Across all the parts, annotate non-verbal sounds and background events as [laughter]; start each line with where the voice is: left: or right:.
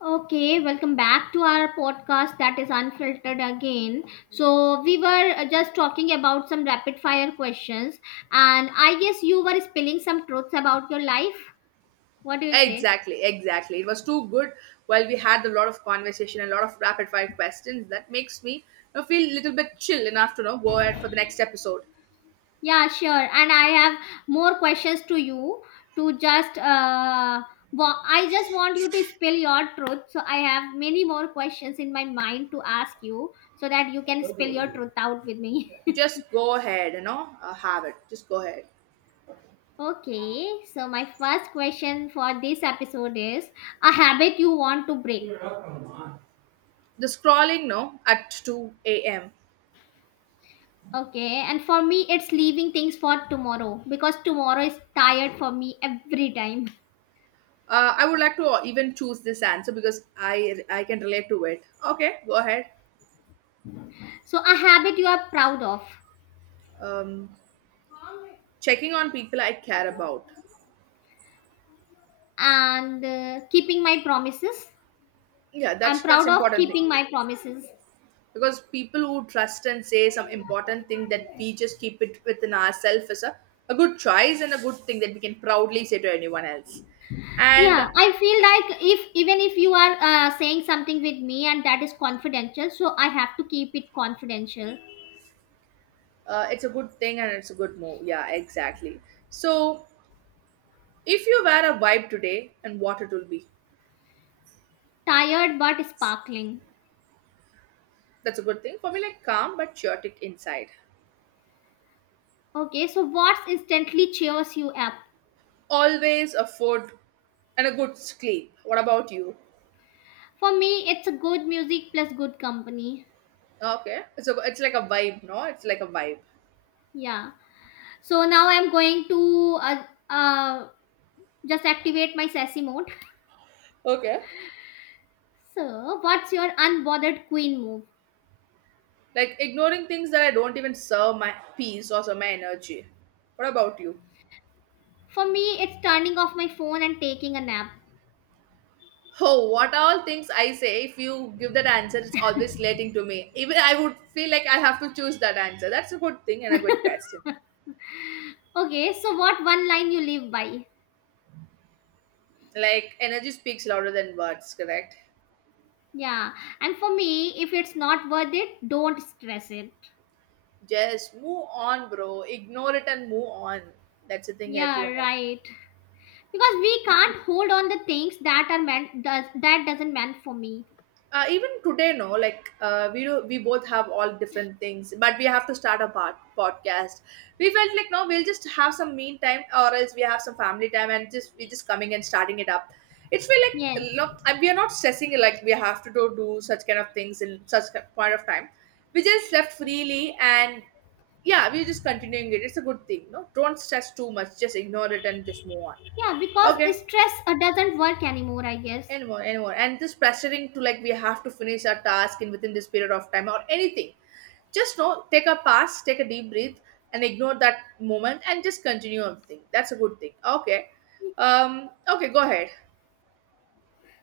left: Okay, welcome back to our podcast that is unfiltered again. So, we were just talking about some rapid fire questions, and I guess you were spilling some truths about your life. What do you say?
right: Exactly, exactly. It was too good. While we had a lot of conversation and a lot of rapid fire questions, that makes me feel a little bit chill enough to go ahead for the next episode.
left: Yeah, sure. And I have more questions to you to just, I just want you to spill your truth. So, I have many more questions in my mind to ask you so that you can spill your truth out with me.
right: Just go ahead, have it. Just go ahead.
left: Okay, so my first question for this episode is a habit you want to break.
right: The scrolling, no, at 2 a.m.
left: Okay, and for me, it's leaving things for tomorrow because tomorrow is tired for me every time. [laughs]
right: I would like to even choose this answer because I can relate to it. Okay, go ahead.
left: So, a habit you are proud of
right: Um, Checking on people I care about.
left: and keeping my promises.
right: Yeah,
left: I'm
right: that's
left: proud of
right: important
left: keeping
right: thing,
left: my promises.
right: because people who trust and say some important thing that we just keep it within ourselves is a good choice and a good thing that we can proudly say to anyone else,
left: Yeah,
right: and
left: I feel like if even if you are saying something with me and that is confidential, so I have to keep it confidential.
right: uh, it's a good thing and it's a good move, yeah, exactly. So if you wear a vibe today and what it will be?
left: Tired but sparkling.
right: That's a good thing for me, like calm but chaotic inside.
left: Okay, so what's instantly cheers you up?
right: Always a food and a good sleep, what about you?
left: For me, it's a good music plus good company.
right: Okay, so it's like a vibe, no, it's like a vibe.
left: Yeah. So now I'm going to uh, just activate my sassy mode.
right: Okay,
left: So, what's your unbothered queen move?
right: like ignoring things that I don't even serve my peace or serve my energy. What about you?
left: For me, it's turning off my phone and taking a nap.
right: Oh, what all things I say, if you give that answer, it's always relating to me. Even I would feel like I have to choose that answer. That's a good thing and a good question.
left: Okay, so what one line you live by?
right: Like, energy speaks louder than words, correct?
left: Yeah. And for me, if it's not worth it, don't stress it.
right: Just move on, bro. Ignore it and move on. That's the thing
left: Yeah,
right: everyone like.
left: right. Because we can't hold on the things that are meant does that doesn't meant for me.
right: Even today, no, like we do we both have all different things, but we have to start a podcast. We felt like, no, we'll just have some mean time, or else we have some family time, and just we just coming and starting it up. It's feel
left: Yes.
right: like, look, we are not stressing, like we have to do such kind of things in such point of time. We just left freely, and yeah, we're just continuing it. It's a good thing, no, don't stress too much, just ignore it and just move on.
left: Yeah, because
right: Okay,
left: stress doesn't work anymore, I guess.
right: anyone and this pressuring to, like, we have to finish our task in within this period of time or anything, just know, take a pass, take a deep breath and ignore that moment and just continue on thing. That's a good thing. Okay, okay, go ahead.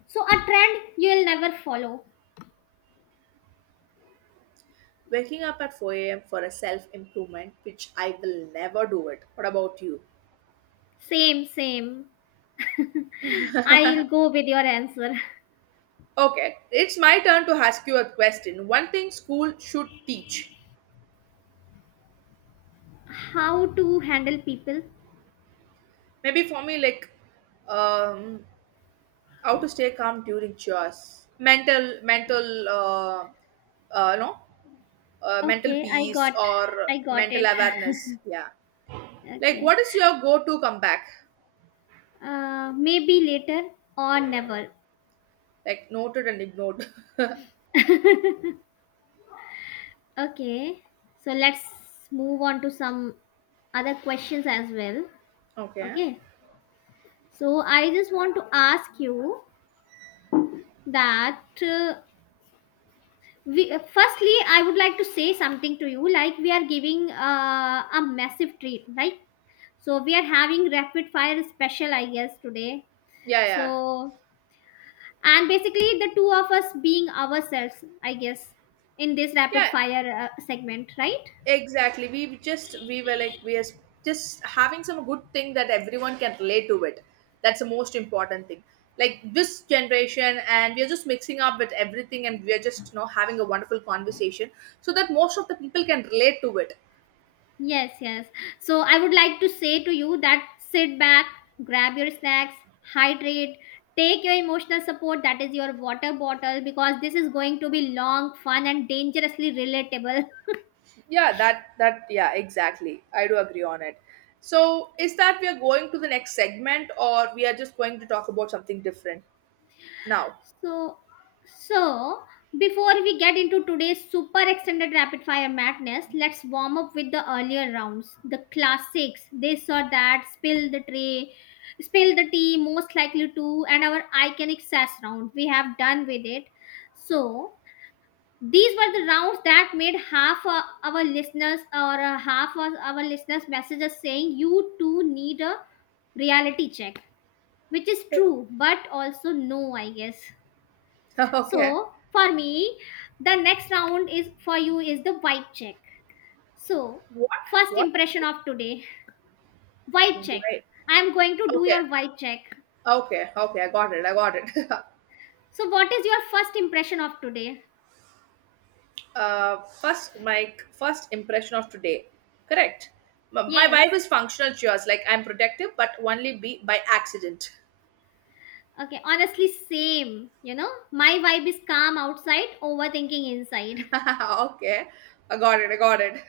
left: So a trend you'll never follow.
right: Waking up at 4 a.m. for a self-improvement, which I will never do it. What about you?
left: Same, same. [laughs] I'll go with your answer.
right: Okay, it's my turn to ask you a question. One thing school should teach,
left: How to handle people?
right: maybe for me, like, um how to stay calm during chores, mental, no, mental
left: Okay,
right: peace or
left: I got
right: mental
left: it.
right: awareness, yeah.
left: [laughs]
right: Like,
left: Okay.
right: what is your go to comeback?
left: Uh, maybe later or never.
right: Like, noted and ignored.
left: Okay. So let's move on to some other questions as well.
right: [laughs] Okay,
left: Okay. So I just want to ask you that we, firstly, I would like to say something to you, like we are giving a massive treat, right? So we are having rapid fire special, I guess, today.
right: yeah, yeah,
left: So and basically the two of us being ourselves, I guess, in this rapid
right: yeah.
left: fire segment, right?
right: Exactly. We were like we are just having some good thing that everyone can relate to it. That's the most important thing. Like this generation, and we are just mixing up with everything, and we are just having a wonderful conversation, so that most of the people can relate to it.
left: Yes, yes. So I would like to say to you that sit back, grab your snacks, hydrate, take your emotional support, that is your water bottle, because this is going to be long fun and dangerously relatable.
right: Yeah, that that, yeah, exactly, I do agree on it. So is that we are going to the next segment, or we are just going to talk about something different now?
left: So, so before we get into today's super extended rapid fire madness, let's warm up with the earlier rounds, the classics. This or that, spill the tray, spill the tea, most likely to, and our iconic sass round. We have done with it. So these were the rounds that made half our listeners or half of our listeners message us saying you too need a reality check, which is true, but also no, I guess.
right: [laughs] Okay.
left: So for me, the next round is for you is the vibe check. So
right: What?
left: first
right: What?
left: impression of today, vibe check.
right: Great.
left: I am going to do
right: Okay.
left: your vibe check.
right: Okay, okay, I got it. I got it.
left: So what is your first impression of today?
right: [laughs] My first impression of today. Correct. My
left: Yes.
right: vibe is functional cheers. Like I'm protective, but only be by accident.
left: Okay, honestly, same. You know, my vibe is calm outside, overthinking
right: [laughs]
left: inside. [laughs]
right: Okay, I got it. I got it.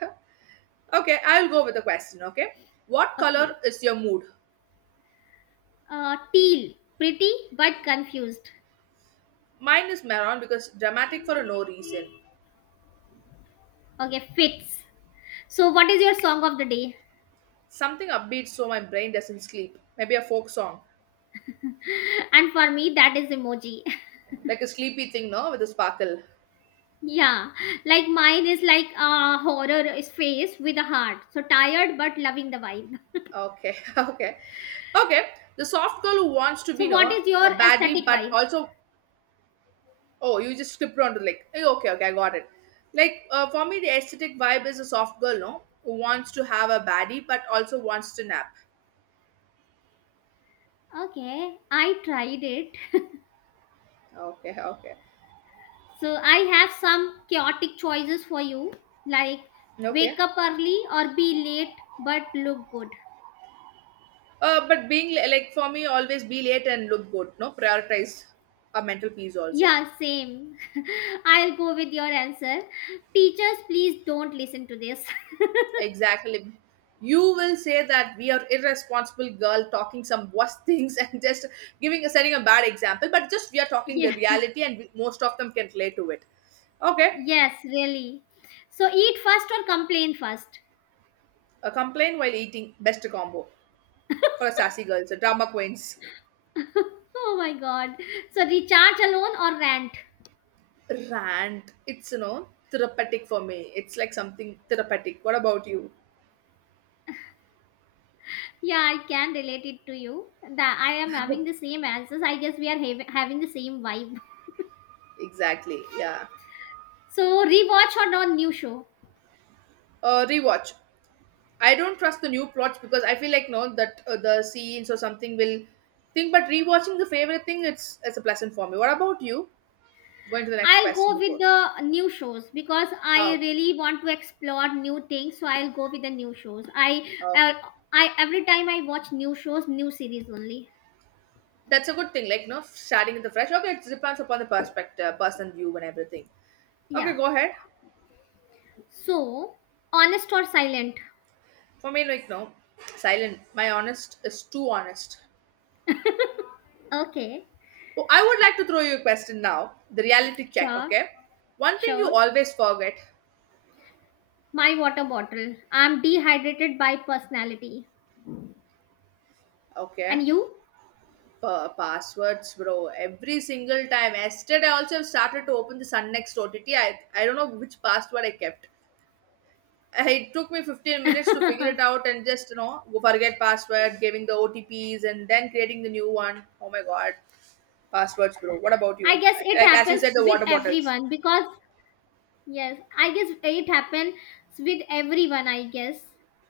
right: [laughs] Okay, I'll go with the question. Okay, what color
left: Okay.
right: is your mood?
left: Teal, pretty but confused.
right: Mine is maroon, because dramatic for a no reason.
left: Okay, fits. So, what is your song of the day?
right: Something upbeat so my brain doesn't sleep. Maybe a folk song,
left: [laughs] And for me, that is emoji.
right: like a sleepy thing, no, with a sparkle.
left: Yeah, like mine is like a horror face with a heart. So tired but loving the vibe.
right: Okay, [laughs] okay, okay. The soft girl who wants to be,
left: So
right: you
left: what
right: know,
left: is your
right: a baddie,
left: aesthetic
right: but
left: vibe?
right: also, oh, you just skipped on to, like, eh, okay, okay, I got it. Like, for me, the aesthetic vibe is a soft girl, no, who wants to have a baddie, but also wants to nap.
left: Okay, I tried it.
right: Okay, okay,
left: So I have some chaotic choices for you, like
right: okay.
left: wake up early or be late but look good.
right: But being like, for me, always be late and look good, no, prioritize a mental peace also.
left: Yeah, same. [laughs] I'll go with your answer. Teachers, please don't listen to this. [laughs]
right: Exactly. You will say that we are irresponsible girl talking some worse [laughs] things and just giving setting a bad example, but just we are talking the
left: Yeah.
right: reality, and we, most of them can relate to it. Okay,
left: Yes, really. So eat first or complain first.
right: a complaint while eating, best combo for sassy girls, drama queens.
left: Oh my god. So recharge alone or rant?
right: Rant. It's therapeutic for me. It's like something therapeutic. What about you?
left: Yeah, I can relate it to you. That I am having the
right: [laughs]
left: same answers. I guess having the same vibe.
right: Exactly. Yeah.
left: So rewatch or non new show?
right: Rewatch. I don't trust the new plots because I feel like, no, that the scenes or something will think. But rewatching the favorite thing, it's a pleasant for me. What about you? Going to the next
left: I'll
right: question
left: go with
right: before.
left: the new shows because I
right: Oh,
left: really want to explore new things. So I'll go with the new shows.
right: oh,
left: Uh, I every time I watch new shows, new series only.
right: that's a good thing. Like, no, starting with the fresh. Okay, it depends upon the perspective, person view, and everything. Okay,
left: Yeah.
right: go ahead.
left: So honest or silent?
right: For me, like, no, silent. My honest is too honest.
left: Okay.
right: Oh, I would like to throw you a question now. The reality check.
left: Sure,
right: Okay, one thing you
left: sure.
right: always forget.
left: My water bottle. I'm dehydrated by personality.
right: Okay,
left: And you?
right: Passwords, bro. Every single time. Yesterday, I also started to open the Sunnext OTT. I don't know which password I kept. It took me 15
left: [laughs]
right: minutes to figure
left: I
right: it out and just go forget password, giving the OTPs, and then creating the new one. Oh my god, passwords, bro. What about you?
left: guess it
right: Like as you
left: happens
right: said, the
left: with
right: water bottles.
left: everyone because, yes, I guess it happens with everyone, I guess,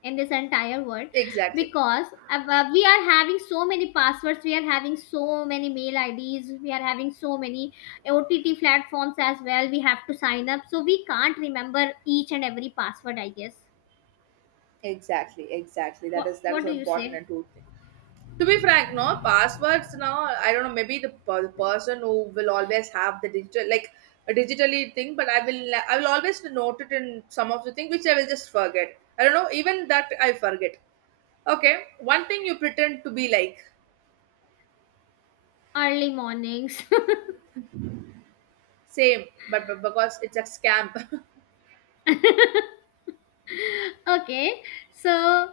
left: in this entire world
right: Exactly,
left: because we are having so many passwords, we are having so many mail IDs, we are having so many OTT platforms as well. We have to sign up, so we can't remember each and every password, I guess.
right: exactly, exactly. That
left: What,
right: is, that is
left: what
right: so
left: do you
right: important
left: say?
right: and true. To be frank, no, passwords now, I don't know, maybe the person who will always have the digital, like a digitally thing, but I will always note it in some of the thing, which I will just forget, I don't know, even that I forget. Okay, one thing you pretend to be, like,
left: Early mornings.
right: same, but because it's a scam.
left: [laughs] Okay, so I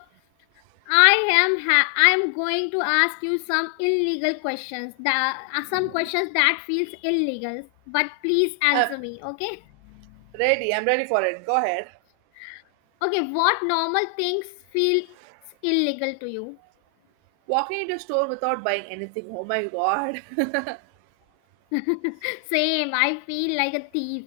left: am ha- I am going to ask you some illegal questions. The some questions that feels illegal, but please
right: [laughs] uh,
left: answer me. Okay.
right: ready I'm ready for it, go ahead.
left: Okay. What normal things feel illegal to you?
right: Walking into a store without buying anything, oh my god. [laughs]
left: [laughs] Same. I feel like a thief.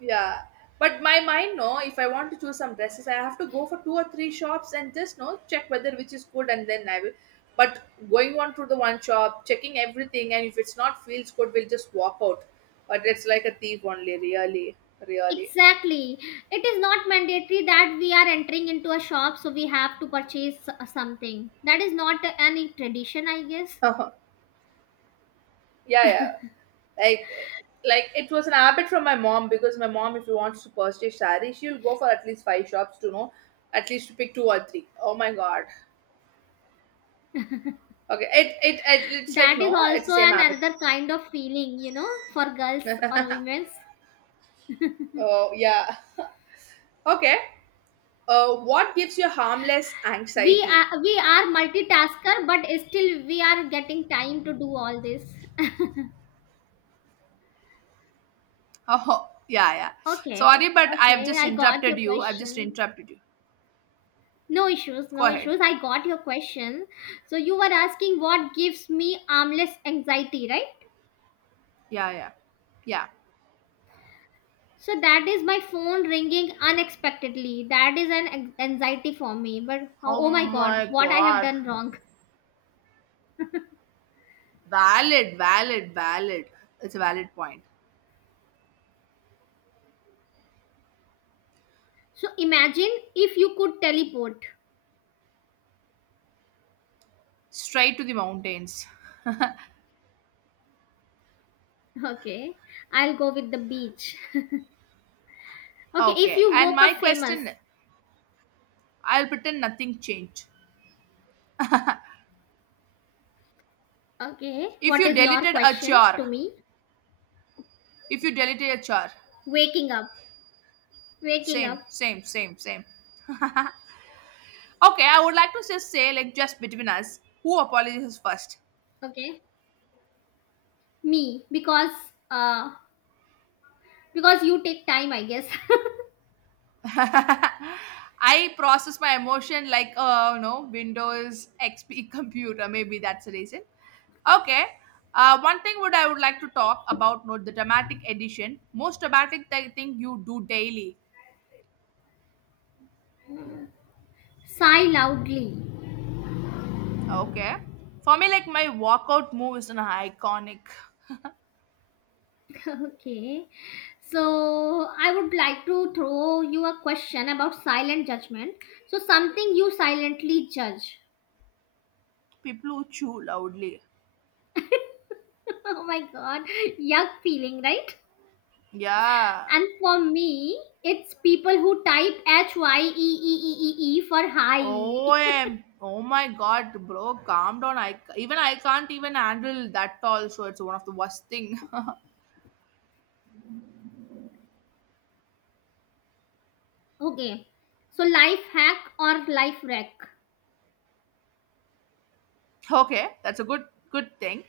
right: Yeah, but my mind, no, if I want to choose some dresses, I have to go for two or three shops and just no check whether which is good, and then I will. But going on to the one shop, checking everything, and if it's not feels good, we'll just walk out. But it's like a thief only, really, really. [laughs]
left: Exactly. It is not mandatory that we are entering into a shop, so we have to purchase something. That is not any tradition, I guess.
right: Uh-huh. Yeah, yeah. Like, like, it was an habit from my mom, because my mom, if she wants to purchase sari, she'll go for at least five shops to know, at least to pick two or three. Oh my god. Okay, it's like,
left: That is
right: no, it's
left: also
right: the same
left: an
right: habit.
left: another kind of feeling, you know, for girls or women's.
right: Oh, yeah. [laughs] Okay. What gives you harmless
left: We
right: anxiety? [laughs]
left: are, we are multitasker, but still we are getting time to do all this.
right: Oh, yeah, yeah.
left: Okay,
right: Sorry, but I have
left: okay,
right: just
left: I got
right: interrupted
left: your
right: you. I've just
left: question.
right: interrupted you.
left: No issues,
right: Go
left: no
right: ahead.
left: issues, I got your question. So you were asking what gives me armless anxiety, right?
right: Yeah, yeah, yeah.
left: So that is my phone ringing unexpectedly. That is an anxiety for me. But
right: Oh
left: oh, oh my god,
right: my
left: what I have
right: God.
left: done wrong.
right: Valid, valid, valid. It's a valid point.
left: So imagine if you could teleport.
right: Straight to the mountains. [laughs]
left: Okay, I'll go with the beach. [laughs] Okay, if
right: Okay.
left: you
right: And
left: woke up
right: my
left: famous,
right: question, I'll pretend nothing changed.
left: okay,
right: If
left: what
right: you
left: is your
right: deleted a
left: question to
right: char,
left: me?
right: if you deleted a char,
left: Waking up, waking
right: same,
left: up.
right: same, same, same. Okay, I would like to just say, like, just between us, who apologizes first?
left: Okay, me uh because you take time, I guess. [laughs]
right: [laughs] I process my emotion like, Windows XP [laughs] computer. Maybe that's the reason. Okay. One thing would I would like to talk about, no, the dramatic edition. Most dramatic thing you do daily.
left: Sigh loudly.
right: Okay. For me, like, my walkout move is an iconic.
left: [laughs] Okay, so I would like to throw you a question about silent judgment. So something you silently judge.
right: People who chew loudly.
left: [laughs] Oh my god, yuck feeling, right?
right: Yeah.
left: And for me, it's people who type HYEEEEE for high. [laughs]
right: OM. Oh my god, bro, calm down. I even I can't even handle that tall, so it's one of the worst thing. [laughs]
left: Okay, so life hack or life wreck.
right: Okay, that's a good thing.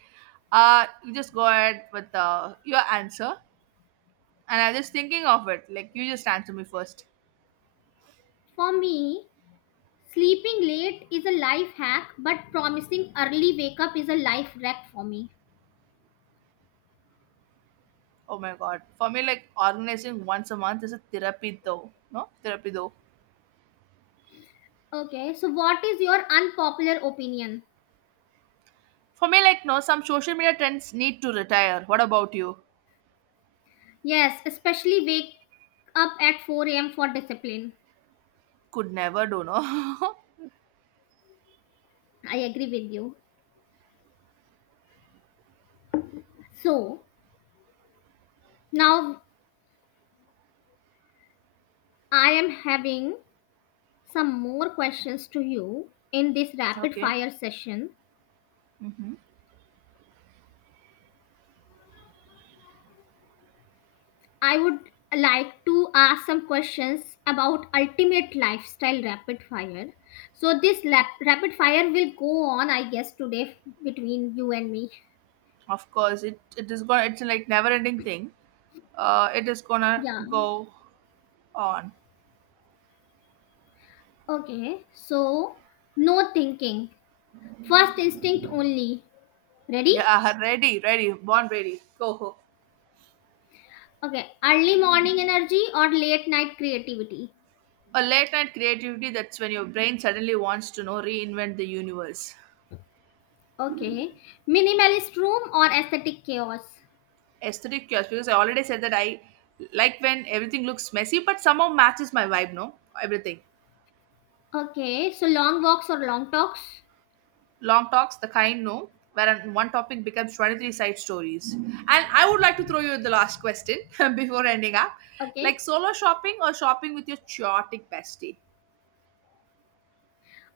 right: You just go ahead with your answer. And I'm just thinking of it. Like, you just answer me first.
left: For me, sleeping late is a life hack, but promising early wake up is a life wreck for me.
right: Oh my god. For me, like organizing once a month is a therapy though. No? Therapy though.
left: Okay, so what is your unpopular opinion?
right: For me, like, no, some social media trends need to retire. What about you?
left: Yes, especially wake up at 4 a.m. for discipline.
right: Could never do, no?
left: I agree with you. So now I am having some more questions to you in this
right: [laughs]
left: rapid
right: Okay.
left: fire session.
right: Mm-hmm.
left: I would like to ask some questions about ultimate lifestyle rapid fire. So this rapid fire will go on, I guess, today between you and me.
right: Of course, it is going. It's like never ending thing. It is gonna
left: Yeah.
right: go on.
left: Okay. So no thinking. First instinct only. Ready?
right: Yeah, ready, ready, born ready. Go.
left: Okay. Early morning energy or late night creativity.
right: A late night creativity. That's when your brain suddenly wants to know reinvent the universe.
left: Okay. Minimalist room or aesthetic chaos.
right: Aesthetic chaos, because I already said that I like when everything looks messy, but somehow matches my vibe. No, everything.
left: Okay, so long walks or long talks?
right: Long talks, the kind, no, where one topic becomes 23 side stories. And I would like to throw you the last question [laughs] before ending up,
left: Okay.
right: like, solo shopping or shopping with your chaotic bestie.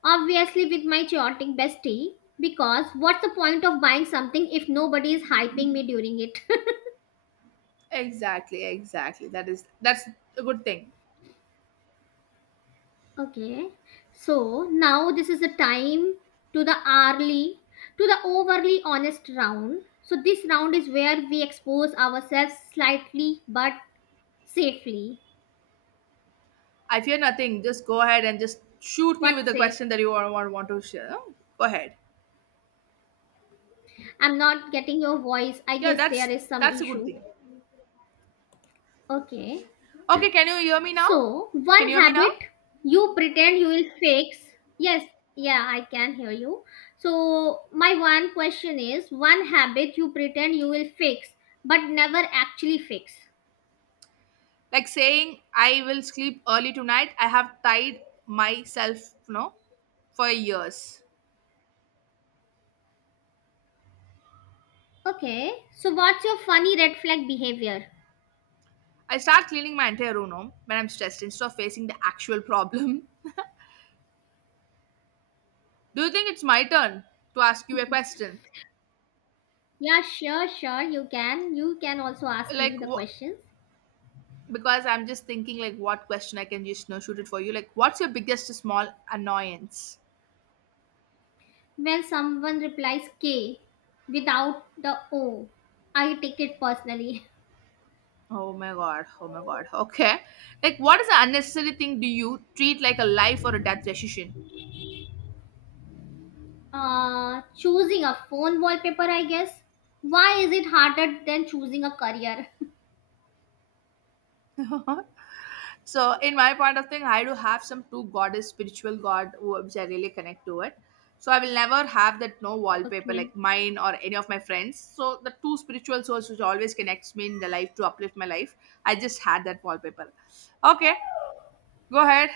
left: Obviously, with my chaotic bestie, because what's the point of buying something if nobody is hyping me during it?
right: Exactly, exactly. That's a good thing.
left: [laughs] Okay, so now this is the time to the hourly, to the overly honest round. So, this round is where we expose ourselves slightly but safely.
right: I fear nothing. Just go ahead and just shoot me with
left: What
right: the
left: say?
right: question that you want to share. Go ahead.
left: I'm not getting your voice. I
right: Yeah,
left: guess there
right: that's
left: is some
right: that's a good
left: issue.
right: thing.
left: Okay.
right: Okay, can you hear me now?
left: So,
right: Can
left: one
right: you hear me now?
left: habit you pretend you will fix. Yes, yeah, I can hear you. So, my one question is one habit you pretend you will fix but never actually fix.
right: Like saying, I will sleep early tonight, I have tied myself, you know, for years.
left: Okay, so what's your funny red flag behavior?
right: I start cleaning my entire room no, when I'm stressed instead of facing the actual problem. [laughs] Do you think it's my turn to ask you a question?
left: Yeah, sure, sure, you can. You can also ask me
right: Like,
left: the
right: wh-
left: questions.
right: because I'm just thinking, like, what question I can just you know, shoot it for you. Like, what's your biggest small annoyance?
left: When someone replies K without the O, I take it personally. [laughs]
right: Oh my god, oh my god. Okay. Like, what is the unnecessary thing do you treat like a life or a death decision?
left: Choosing a phone wallpaper, I guess. Why is it harder than choosing a career? [laughs]
right: [laughs] So in my point of thing, I do have some two goddess spiritual which I really connect to it. So I will never have that no wallpaper
left: Okay.
right: like mine or any of my friends. So the two spiritual souls which always connects me in the life to uplift my life, I just had that wallpaper. Okay, go ahead.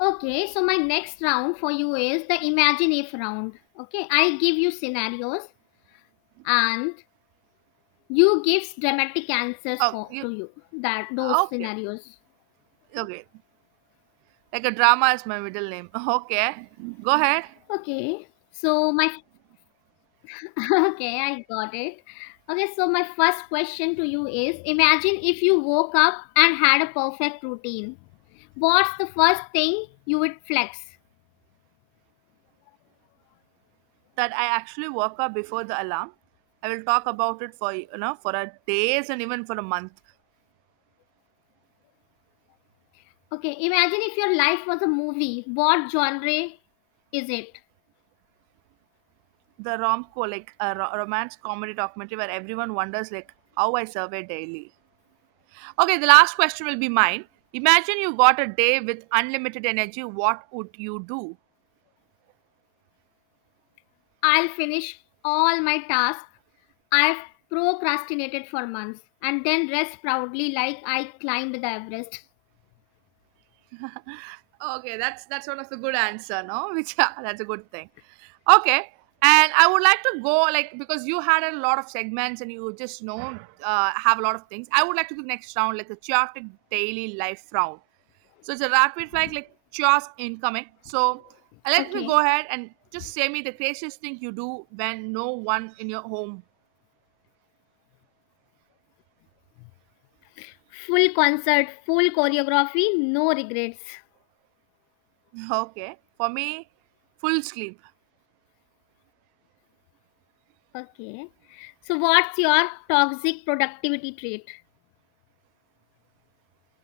left: Okay, so my next round for you is the imagine if round. Okay, I give you scenarios and you give dramatic answers
right: Oh
left: for
right: you.
left: to you that those
right: Okay,
left: scenarios.
right: okay, like a drama is my middle name. [laughs] Okay, go ahead.
left: Okay, so my [laughs] okay, I got it. Okay, so my first question to you is imagine if you woke up and had a perfect routine. What's the first thing you would flex?
right: That I actually woke up before the alarm. I will talk about it for you know for a days and even for a month.
left: Okay, imagine if your life was a movie. What genre is it?
right: The romco like a romance comedy documentary where everyone wonders like how I survey daily. Okay, the last question will be mine. Imagine you got a day with unlimited energy, what would you do?
left: I'll finish all my tasks I've procrastinated for months and then rest proudly like I climbed the Everest.
right: Okay, that's one of the good answer, no? [laughs] Which that's a good thing. Okay, and I would like to go like because you had a lot of segments and you just you know have a lot of things. I would like to do next round like the chaotic daily life round. So it's a rapid flag like chaos incoming. So let me
left: Okay.
right: go ahead and just say me the craziest thing you do when no one in your home.
left: Full concert, full choreography, no regrets.
right: [laughs] Okay, for me, full sleep.
left: Okay. So, what's your toxic productivity trait?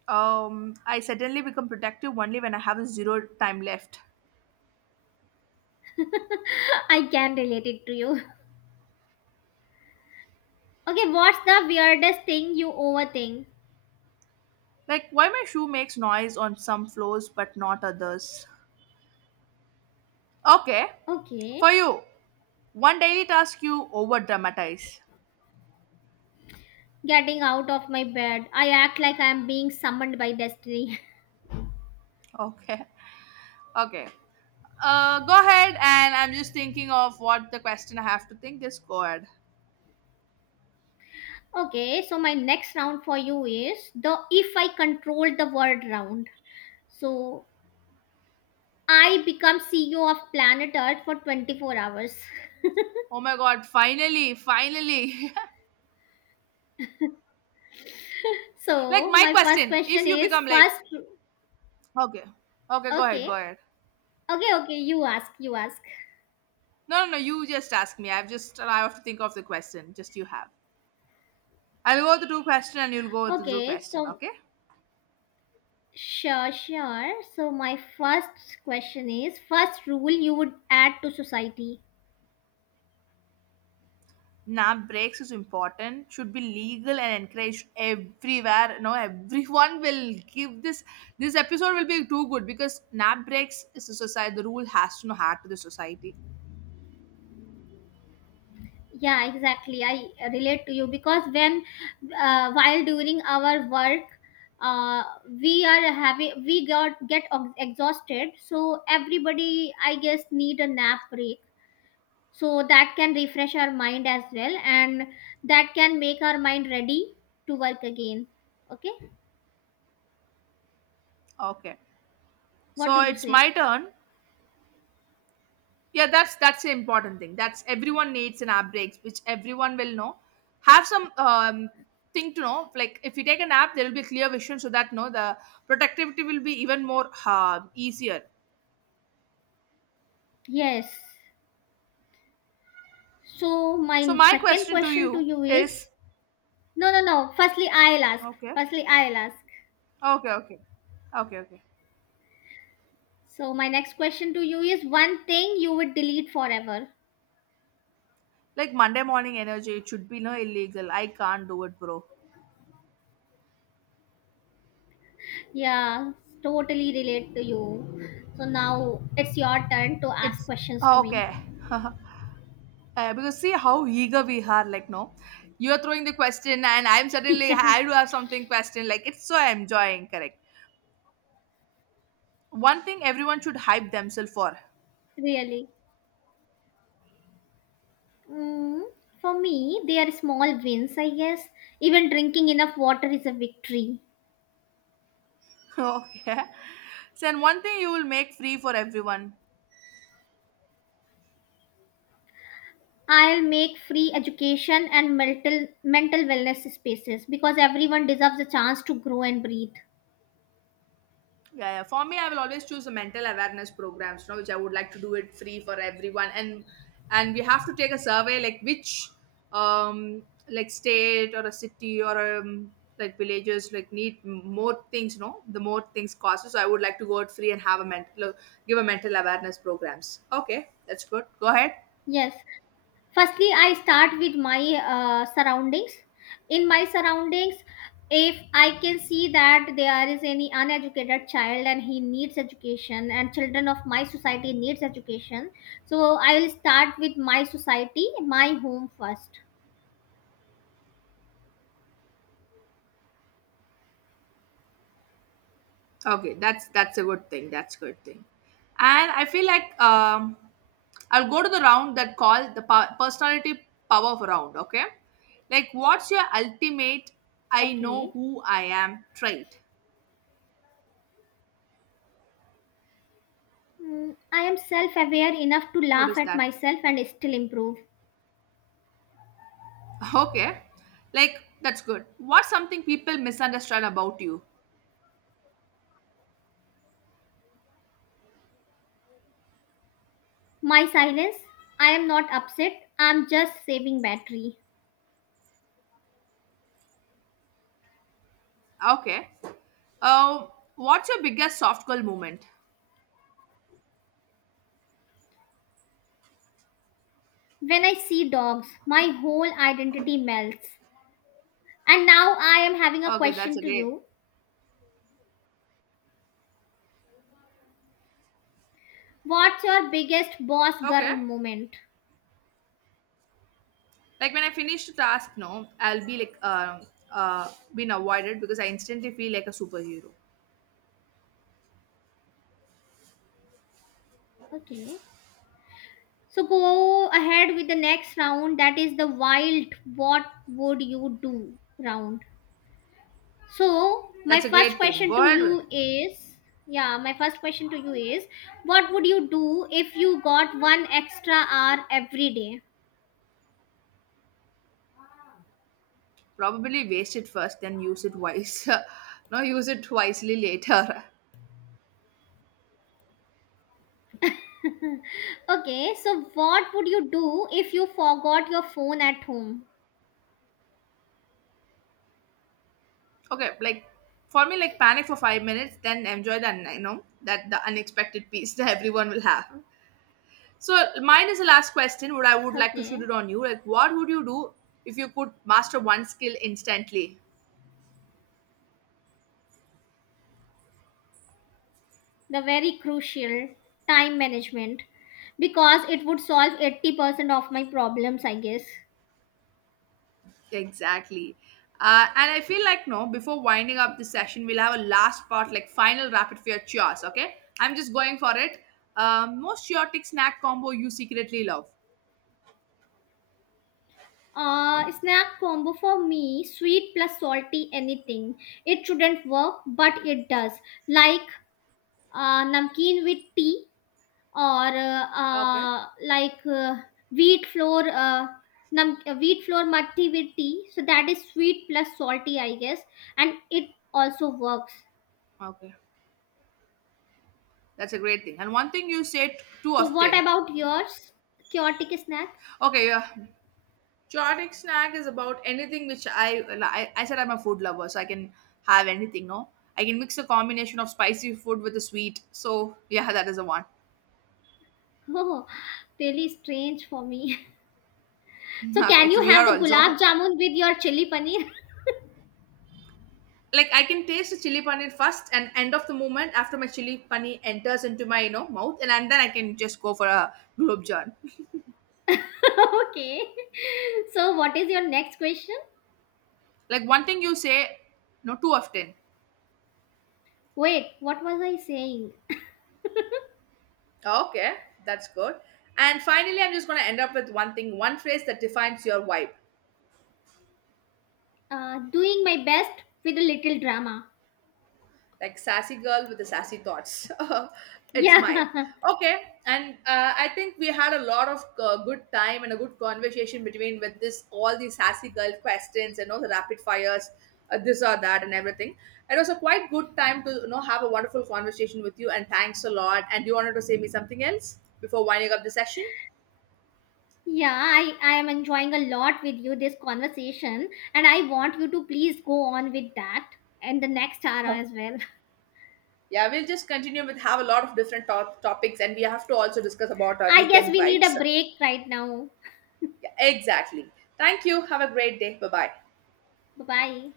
right: I suddenly become productive only when I have zero time left.
left: [laughs] I can relate it to you. Okay, what's the weirdest thing you overthink?
right: Like why my shoe makes noise on some floors but not others. Okay.
left: Okay.
right: For you, one daily task you over dramatize.
left: Getting out of my bed. I act like I am being summoned by destiny.
right: Okay. Okay. Go ahead, and I'm just thinking of what the question I have to think. This go ahead.
left: [laughs] Okay, so my next round for you is the if I control the world round. So I become CEO of planet Earth for 24 hours. [laughs]
right: Oh my god, finally, finally. [laughs] Like
left: So
right: my
left: my first
right: question, if
left: question
right: you
left: is
right: become like
left: first
right: okay, okay, go ahead,
left: okay.
right: go ahead.
left: Okay, okay, you ask, you ask.
right: No, no, no, you just ask me. I have to think of the question. Just you have. I'll go with the true question and you'll go with the true
left: Okay,
right: question,
left: so
right: okay?
left: sure, sure. So my first question is first rule you would add to society.
right: Nap breaks is important, should be legal and encouraged everywhere. No, everyone will give this, this episode will be too good because nap breaks is a society, the rule has to know hard to the society.
left: Yeah, exactly, I relate to you because when while during our work, uh, we are having, we got get exhausted, so everybody, I guess, need a nap break so that can refresh our mind as well and that can make our mind ready to work again. Okay,
right: Okay,
left: what
right: so
left: do you
right: it's
left: say?
right: my turn. Yeah, that's the important thing. That's everyone needs an nap breaks, which everyone will know. Have some thing to know, like if you take a nap there will be clear vision so that no the productivity will be even more easier.
left: Yes, so
right: So
left: my
right: my
left: second
right: question to
left: question to
right: you
left: you is
right: is
left: no, no, no,
right: okay.
left: firstly I'll ask.
right: Okay, okay. Okay, okay.
left: So my next question to you is one thing you would delete forever.
right: Like Monday morning energy, it should be no illegal. I can't do it, bro.
left: Yeah, totally relate to you. So now it's your turn to ask
right: It's
left: questions to me.
right: okay. [laughs] Because see how eager we are, like no. You're throwing the question and I'm suddenly I do have something question. Like it's so enjoying, correct. One thing everyone should hype themselves for.
left: Really. Mm, for me, they are small wins, I guess. Even drinking enough water is a victory.
right: [laughs] Okay. So and one thing you will make free for everyone.
left: I'll make free education and mental wellness spaces because everyone deserves a chance to grow and breathe.
right: Yeah, yeah. For me, I will always choose the mental awareness programs, you know, which I would like to do it free for everyone. And we have to take a survey, like which um like state or a city or like villages like need more things, you know, the more things cost. So I would like to go it free and have a mental give a mental awareness programs. Okay, that's good. Go ahead.
left: Yes, firstly I start with my surroundings. In my surroundings, if I can see that there is any uneducated child and he needs education, and children of my society needs education, so I will start with my society, my home first.
right: Okay, that's a good thing. That's a good thing. And I feel like I'll go to the round that called the personality power of round. Okay, like what's your ultimate "I know
left: Okay.
right: who I am" trait?
left: Mm, I am self aware enough to
right: What
left: laugh
right: is
left: at
right: that?
left: myself and still improve.
right: [laughs] Okay, like that's good. What's something people misunderstand about you?
left: My silence, I am not upset, I am just saving battery.
right: Okay. Um, what's your biggest soft girl moment?
left: When I see dogs, my whole identity melts. And now I am having a
right: Okay, that's
left: question
right: a
left: to
right: great.
left: you. What's your biggest boss
right: Okay.
left: girl moment?
right: Like when I finish the task no I'll be like uh been avoided because I instantly feel like a superhero.
left: Okay. So go ahead with the next round that is the wild what would you do round. So my
right: That's a
left: first
right: great thing,
left: question
right: go
left: to
right: ahead.
left: you is yeah, my first question to you is what would you do if you got one extra hour every day?
right: Probably waste it first then use it wise. [laughs] No, use it wisely later.
left: Okay, so what would you do if you forgot your phone at home?
right: [laughs] Okay, like for me like panic for 5 minutes then enjoy the you know that the unexpected piece [laughs] that everyone will have. So mine is the last question, would I would like to
left: Okay.
right: shoot it on you, like what would you do if you could master one skill instantly.
left: The very crucial time management, because it would solve 80% of my problems, I guess.
right: Exactly. And I feel like, no, before winding up this session, we'll have a last part, like final rapid fire chores, okay? I'm just going for it. Most chaotic snack combo you secretly love.
left: Uh, snack combo for me, sweet plus salty anything. It shouldn't work, but it does. Like namkeen with tea or
right: Okay.
left: like uh, wheat flour wheat flour matti with tea. So that is sweet plus salty, I guess, and it also works.
right: Okay. That's a great thing. And one thing you say too
left: So what
right: often.
left: about yours, chaotic snack?
right: Okay, yeah. Chaotic snack is about anything which I said I'm a food lover, so I can have anything, no? I can mix a combination of spicy food with a sweet. So yeah, [laughs] that is the one.
left: Oh, really strange for me. [laughs] So,
right: [laughs] Okay,
left: can
right: it's
left: you have
right: weird
left: the gulab
right: also.
left: jamun with your chili paneer?
right: Like I can taste the chili paneer first and end of the moment after my chili paneer enters into my you know mouth and then I can just go for a gulab jar.
left: [laughs] Okay. So, what is your next question?
right: Like one thing you say, no too often.
left: Wait, what was I saying?
right: Okay, that's good. And finally, I'm just gonna end up with one thing, one phrase that defines your vibe.
left: Doing my best with a little drama.
right: Like sassy girl with the sassy thoughts. [laughs] It's mine.
left: Yeah. [laughs]
right: Okay, and I think we had a lot of good time and a good conversation between with this all these sassy girl questions and all the rapid fires, this or that and everything. It was a quite good time to you know have a wonderful conversation with you and thanks a lot. And you wanted to say me something else before winding up the session.
left: Yeah, I am enjoying a lot with you this conversation, and I want you to please go on with that and the next hour
right: Huh.
left: as well.
right: Yeah, we'll just continue with have a lot of different topics and we have to also discuss about
left: [laughs]
right: our
left: I guess
right: weekend
left: we need a
right: vibes.
left: break right now.
right: Yeah, exactly. Thank you. Have a great day. Bye bye.
left: Bye bye.